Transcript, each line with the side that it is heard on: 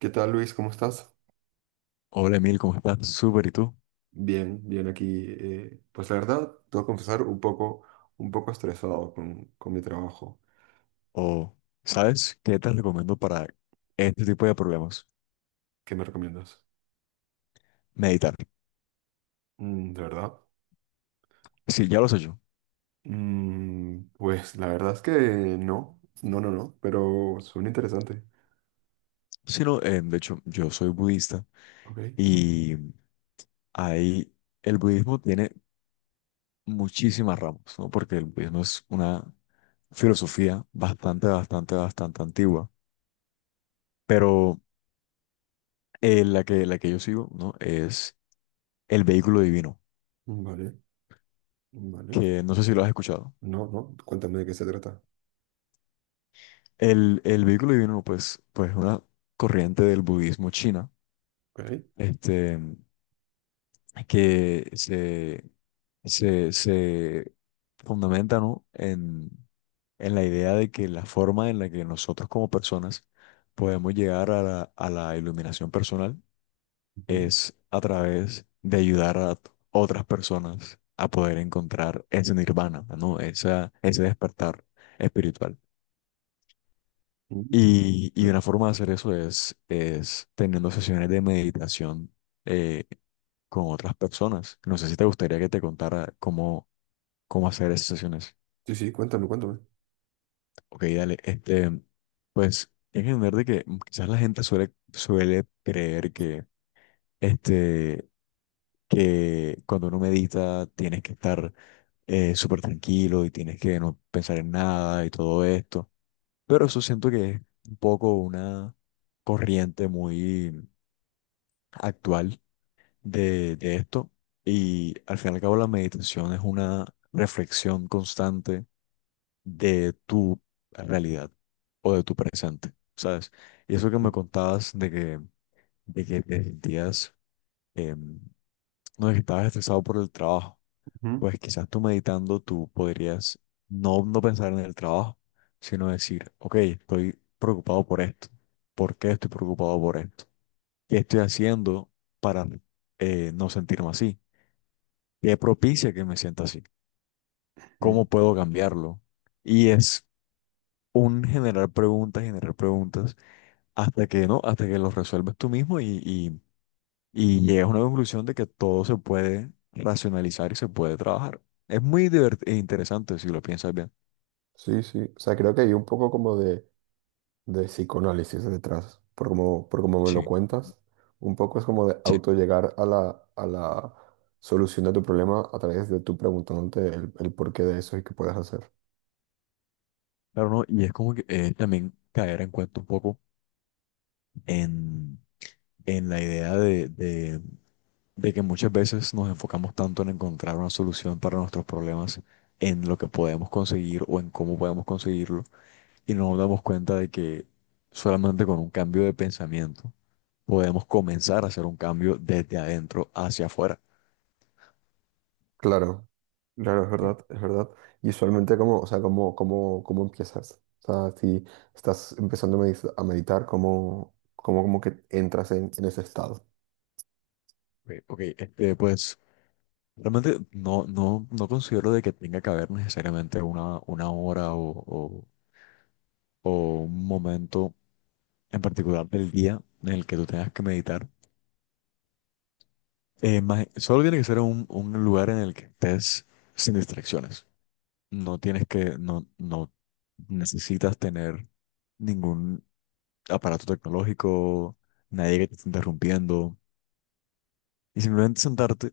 right: ¿Qué tal, Luis? ¿Cómo estás?
left: Hola Emil, ¿cómo estás? Súper, ¿y tú?
right: Bien, bien aquí. Pues la verdad, te voy a confesar un poco estresado con mi trabajo.
left: O, ¿sabes qué te recomiendo para este tipo de problemas?
right: ¿Qué me recomiendas?
left: Meditar.
right: Mm, ¿de verdad?
left: Sí, ya lo sé yo.
right: Mm, pues la verdad es que no, no, no, no, pero suena interesante.
left: Sí, no, de hecho, yo soy budista
right: Ok,
left: y ahí el budismo tiene muchísimas ramas, ¿no? Porque el budismo es una filosofía bastante, bastante, bastante antigua, pero la que yo sigo, ¿no? Es el vehículo divino,
right: vale, vale.
left: que no sé si lo has escuchado.
right: No, no, cuéntame de qué se trata.
left: El vehículo divino, pues es una corriente del budismo china
right: Ok.
left: este, que se fundamenta, ¿no? en la idea de que la forma en la que nosotros como personas podemos llegar a la iluminación personal
right: Ujú,
left: es a través de ayudar a otras personas a poder encontrar ese nirvana, ¿no? Ese despertar espiritual.
right: ujú,
left: Y
right: ¿vale?
left: una forma de hacer eso es teniendo sesiones de meditación eh, con otras personas. No sé si te gustaría que te contara cómo hacer esas sesiones.
right: Sí, sí, cuéntame, cuéntame.
left: Ok, dale. Este, pues hay que entender de que quizás la gente suele creer que, este, que cuando uno medita tienes que estar súper tranquilo y tienes que no pensar en nada y todo esto. Pero eso siento que es un poco una corriente muy actual de esto y al fin y al cabo la meditación es una reflexión constante de tu realidad o de tu presente, ¿sabes? Y eso que
right: Ujú,
left: me contabas de que te sentías, em, no, de que estabas estresado por el trabajo, pues quizás tú meditando tú podrías no, no pensar en el trabajo, sino decir, ok, estoy preocupado por esto, ¿por qué estoy preocupado por esto? ¿Qué estoy haciendo para no sentirme así? ¿Qué propicia que me sienta así?
right: ujú.
left: ¿Cómo puedo cambiarlo? Y es un generar preguntas, hasta que no, hasta que los resuelves tú mismo y llegas a una conclusión de que todo se puede racionalizar y se puede trabajar. Es muy e interesante si lo piensas bien.
right: Sí, sí. O sea, creo que hay un poco como de psicoanálisis detrás, por como me lo
left: Sí,
right: cuentas, un poco es como de
left: sí.
right: auto llegar a la solución de tu problema a través de tú preguntándote el porqué de eso y qué puedes hacer.
left: Claro, no, y es como que también caer en cuenta un poco en la idea de que muchas veces nos enfocamos tanto en encontrar una solución para nuestros problemas, en lo que podemos conseguir o en cómo podemos conseguirlo, y no nos damos cuenta de que solamente con un cambio de pensamiento podemos comenzar a hacer un cambio desde adentro hacia afuera.
right: Claro, claro, es
left: Sí.
right: verdad, es verdad. Y usualmente, ¿cómo empiezas? O sea, si estás empezando a meditar, ¿cómo que entras en ese estado?
left: Ok, ok, este, pues realmente no considero de que tenga que haber necesariamente una hora o un momento en particular del día en el que tú tengas que meditar. Solo tiene que ser un lugar en el que estés sin distracciones. No tienes que, no necesitas tener ningún aparato tecnológico, nadie que te esté interrumpiendo. Y simplemente sentarte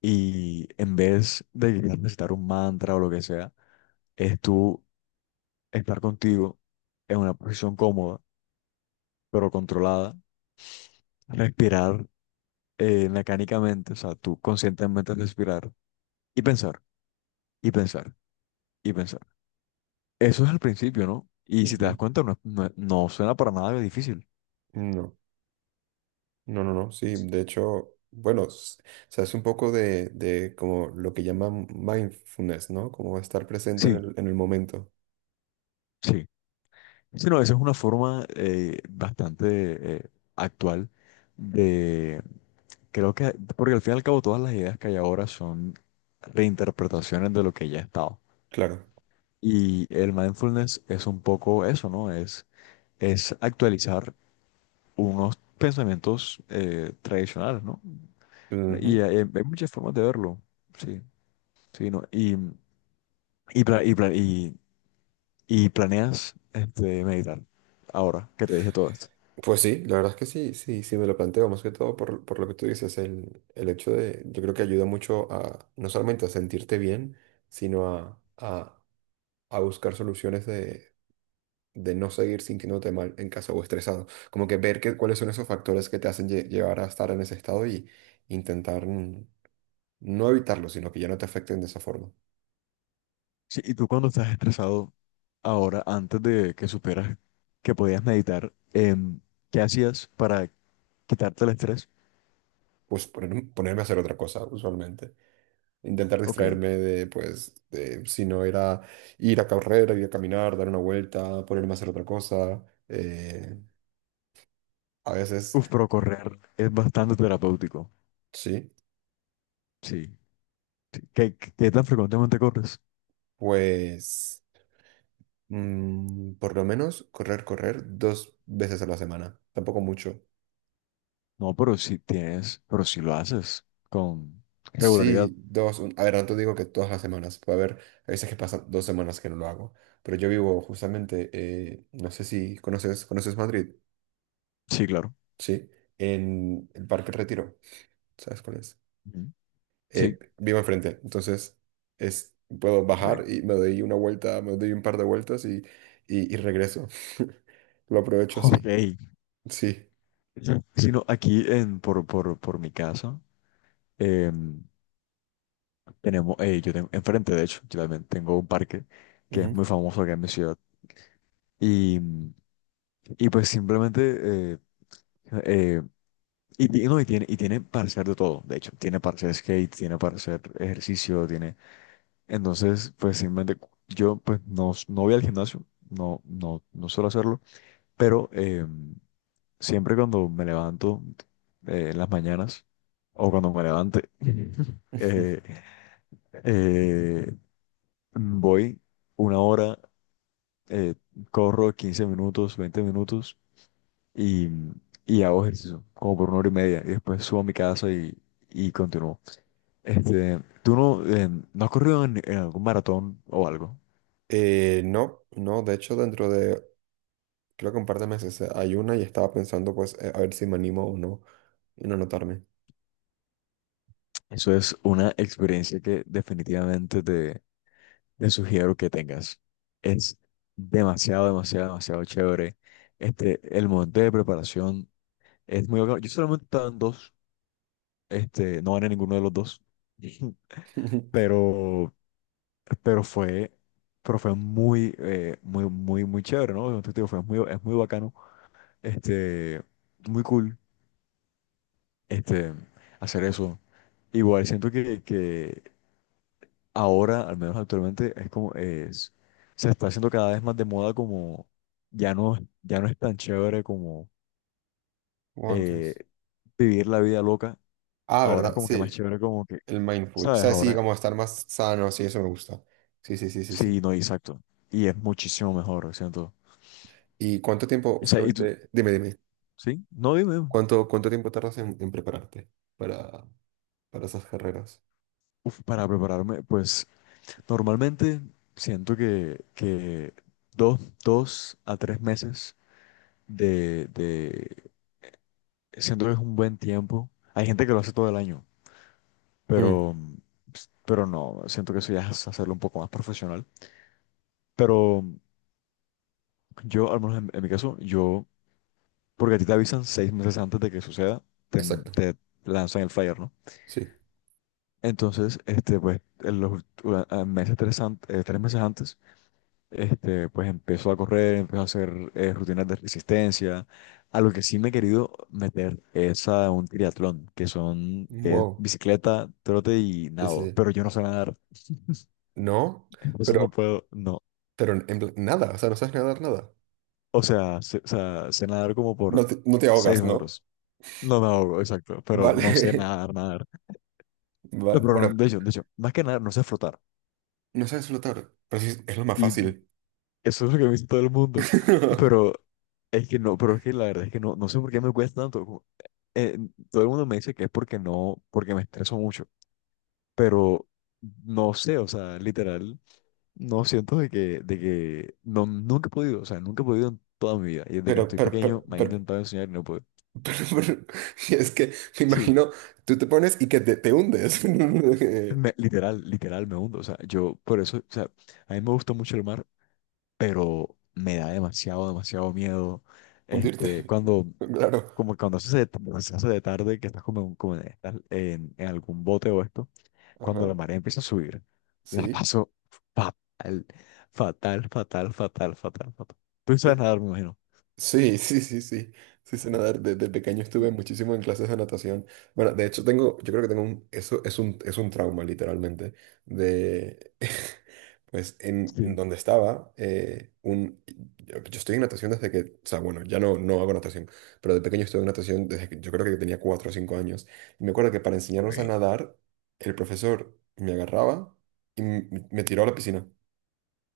left: y en vez de quizás necesitar un mantra o lo que sea, es tú estar contigo en una posición cómoda, pero controlada, respirar mecánicamente, o sea, tú conscientemente respirar y pensar, y pensar, y pensar. Eso es al principio, ¿no? Y si te das
right: Ujú.
left: cuenta, no, no suena para nada difícil.
right: No. No, no, no, sí, de hecho, bueno, o sea, es un poco de como lo que llaman mindfulness, ¿no? Como estar presente en
left: Sí,
right: el momento,
left: sí. Sino, esa es una forma bastante actual de, creo que, porque al fin y al cabo todas las ideas que hay ahora son reinterpretaciones de lo que ya ha estado.
right: claro.
left: Y el mindfulness es un poco eso, ¿no? Es actualizar unos pensamientos tradicionales, ¿no? Y
right: Ujú.
left: hay muchas formas de verlo, sí, sí, ¿no? Y, pla- y, pla- y y planeas este, meditar ahora que te dije todo esto.
right: Pues sí, la verdad es que sí, sí, sí me lo planteo, más que todo por lo que tú dices, el hecho de, yo creo que ayuda mucho a, no solamente a sentirte bien, sino a buscar soluciones de no seguir sintiéndote mal en casa o estresado, como que ver que, cuáles son esos factores que te hacen llevar a estar en ese estado y intentar... no evitarlo, sino que ya no te afecten de esa forma.
left: Sí, y tú cuando estás estresado ahora, antes de que supieras que podías meditar, ¿qué hacías para quitarte el estrés?
right: Pues ponerme a hacer otra cosa, usualmente. Intentar
left: Ok.
right: distraerme de, pues, de, si no era ir a correr, ir a caminar, dar una vuelta, ponerme a hacer otra cosa. A veces,
left: Uf, pero correr es bastante terapéutico.
right: sí,
left: Sí. Sí. ¿Qué tan frecuentemente corres?
right: pues, mm, por lo menos correr, correr dos veces a la semana. Tampoco mucho.
left: No, pero si lo haces con regularidad.
right: Sí, dos. A ver, no te digo que todas las semanas. Puede haber, a veces que pasan dos semanas que no lo hago. Pero yo vivo justamente, no sé si conoces, ¿conoces Madrid?
left: Sí, claro.
right: Sí, en el Parque El Retiro, ¿sabes cuál es?
left: Ujú. Sí.
right: Vivo enfrente, entonces es, puedo bajar
left: Ok.
right: y me doy una vuelta, me doy un par de vueltas y, y regreso. Lo aprovecho así,
left: Ok.
right: sí.
left: Sino aquí por mi casa, em, yo tengo enfrente, de hecho, yo también tengo un parque que
right: Ujú.
left: es muy famoso acá en mi ciudad. Y, y pues simplemente, eh, no, y tiene para hacer de todo, de hecho, tiene para hacer skate, tiene para hacer ejercicio, tiene. Entonces, pues simplemente yo pues no, no voy al gimnasio, no suelo hacerlo, pero siempre cuando me levanto en las mañanas o cuando me levante,
right: Ujú.
left: eh, eh, voy una hora eh, corro 15 minutos, 20 minutos y, y hago ejercicio, como por una hora y media, y después subo a mi casa y continúo. Este, ¿tú no, no has corrido en algún maratón o algo?
right: No, no, de hecho dentro de, creo que un par de meses hay una y estaba pensando pues a ver si me animo o no y no anotarme.
left: Eso es una experiencia que definitivamente te sugiero que tengas. Es demasiado, demasiado, demasiado chévere. Este, el momento de preparación es muy bacano. Yo solamente he estado en dos, este, no gané ninguno de los dos, pero pero fue, pero fue muy, muy, muy, muy chévere, ¿no? Entonces, te digo, fue muy, es muy bacano, este, muy cool, este, hacer eso. Igual siento que ahora, al menos actualmente, es como, es, se está haciendo cada vez más de moda como, ya no, ya no es tan chévere como eh,
right: Guantes.
left: vivir la vida loca,
right: Ah,
left: ahora es
right: ¿verdad?
left: como que más
right: Sí,
left: chévere como que,
right: el mindful. O
left: ¿sabes?
right: sea, sí,
left: Ahora,
right: como estar más sano, sí, eso me gusta. Sí, sí, sí, sí, sí.
left: sí, no, exacto, y es muchísimo mejor, siento.
right: ¿Y cuánto tiempo
left: O sea, y tú,
right: usualmente, dime, dime,
left: ¿sí? No, dime. Dime.
right: cuánto, cuánto tiempo tardas en prepararte para, para esas carreras?
left: Uf, para prepararme, pues normalmente siento que dos a tres meses de. Siento que es un buen tiempo. Hay gente que lo hace todo el año,
right: Mm,
left: pero, pero no, siento que eso ya es hacerlo un poco más profesional. Pero yo, al menos en mi caso, yo, porque a ti te avisan 6 meses antes de que suceda, te,
right: exacto,
left: te lanzan el flyer, ¿no?
right: sí.
left: Entonces, este, pues, en los ult- a meses, tres, an- 3 meses antes. Este, pues empezó a correr, empezó a hacer rutinas de resistencia. A lo que sí me he querido meter es a un triatlón, que es
right: Wow,
left: bicicleta, trote y
right: sí, sí,
left: nado,
right: sí.
left: pero yo no sé nadar,
right: No,
left: entonces no
right: pero,
left: puedo, no.
right: pero en nada, o sea, no sabes nadar nada.
left: O sea, sé nadar como
right: No
left: por
right: te, no te
left: 6
right: ahogas, ¿no?
left: metros. No me ahogo, exacto, pero no sé
right: Vale,
left: nadar, nadar. No, pero
right: bueno,
left: no, de hecho, más que nadar, no sé flotar.
right: no sabes flotar, pero sí, es lo más
left: Y
right: fácil.
left: eso es lo que me dice todo el mundo. Pero es que no, pero es que la verdad es que no sé por qué me cuesta tanto. eh, todo el mundo me dice que es porque no, porque me estreso mucho, pero no sé, o sea, literal, no siento de que, no, nunca he podido, o sea, nunca he podido en toda mi vida, y desde que
right: Pero,
left: estoy
right: pero, pero,
left: pequeño me han
right: pero,
left: intentado enseñar y no puedo.
right: pero, pero- es que me
left: Sí,
right: imagino, tú te pones y que te hundes.
left: literal, me hundo, o sea, yo por eso, o sea, a mí me gusta mucho el mar, pero me da demasiado, demasiado miedo, este,
right: Hundirte,
left: cuando.
right: claro.
left: Como cuando se hace de tarde, que estás como, como en, estás en algún bote o esto, cuando la
right: Ajá.
left: marea empieza a subir, la
right: Sí,
left: paso fatal, fatal, fatal, fatal, fatal, fatal. Tú no sabes
right: cre-
left: nadar, me imagino.
right: sí, sí, sí, sí. Sí, sé nadar. Desde pequeño estuve muchísimo en clases de natación. Bueno, de hecho tengo, yo creo que tengo un, eso es un trauma literalmente. De, pues en
left: Sí.
right: donde estaba, un, yo estoy en natación desde que, o sea, bueno, ya no, no hago natación, pero de pequeño estuve en natación desde que yo creo que tenía cuatro o cinco años. Y me acuerdo que para
left: Ok.
right: enseñarnos a nadar, el profesor me agarraba y me tiró a la piscina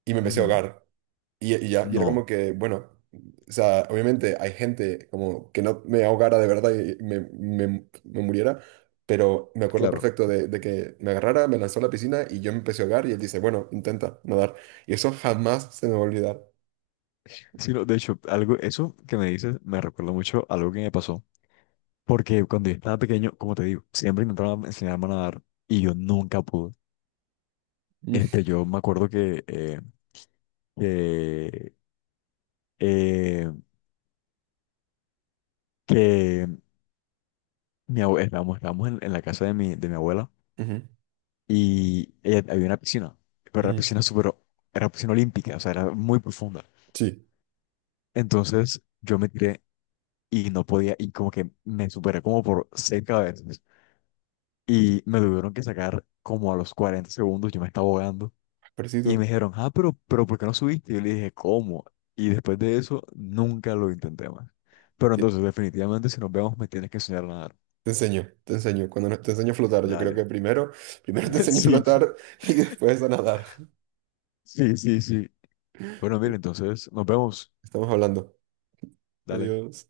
right: y me empecé a
left: Ujú.
right: ahogar. Y ya, y era como
left: No,
right: que, bueno, o sea, obviamente hay gente como que no me ahogara de verdad y me, me muriera, pero me acuerdo
left: claro.
right: perfecto de que me agarrara, me lanzó a la piscina y yo me empecé a ahogar y él dice, bueno, intenta nadar. Y eso jamás se me va a olvidar.
left: Sino, de hecho, algo, eso que me dices me recuerda mucho a algo que me pasó. Porque cuando yo estaba pequeño, como te digo, siempre intentaban enseñarme a nadar y yo nunca pude.
right: Mm,
left: Este, yo me acuerdo que, eh, que estábamos en la casa de mi abuela
right: ujú,
left: y había una piscina, pero era
right: ujú.
left: piscina súper, era piscina olímpica, o sea, era muy profunda.
right: Sí,
left: Entonces yo me tiré y no podía, y como que me superé como por 6 cabezas. Y me tuvieron que sacar como a los 40 segundos, yo me estaba ahogando. Y me
right: parecido.
left: dijeron, ah, pero ¿por qué no subiste? Y yo le dije, ¿cómo? Y después de eso, nunca lo intenté más. Pero
right: Te,
left: entonces, definitivamente, si nos vemos, me tienes que enseñar a nadar.
right: te enseño, te enseño. Cuando te enseño a flotar, yo creo
left: Dale.
right: que primero, primero te enseño a
left: Sí,
right: flotar y después a nadar.
left: sí, sí, sí. Bueno, mira, entonces, nos vemos.
right: Estamos hablando.
left: Dale.
right: Adiós.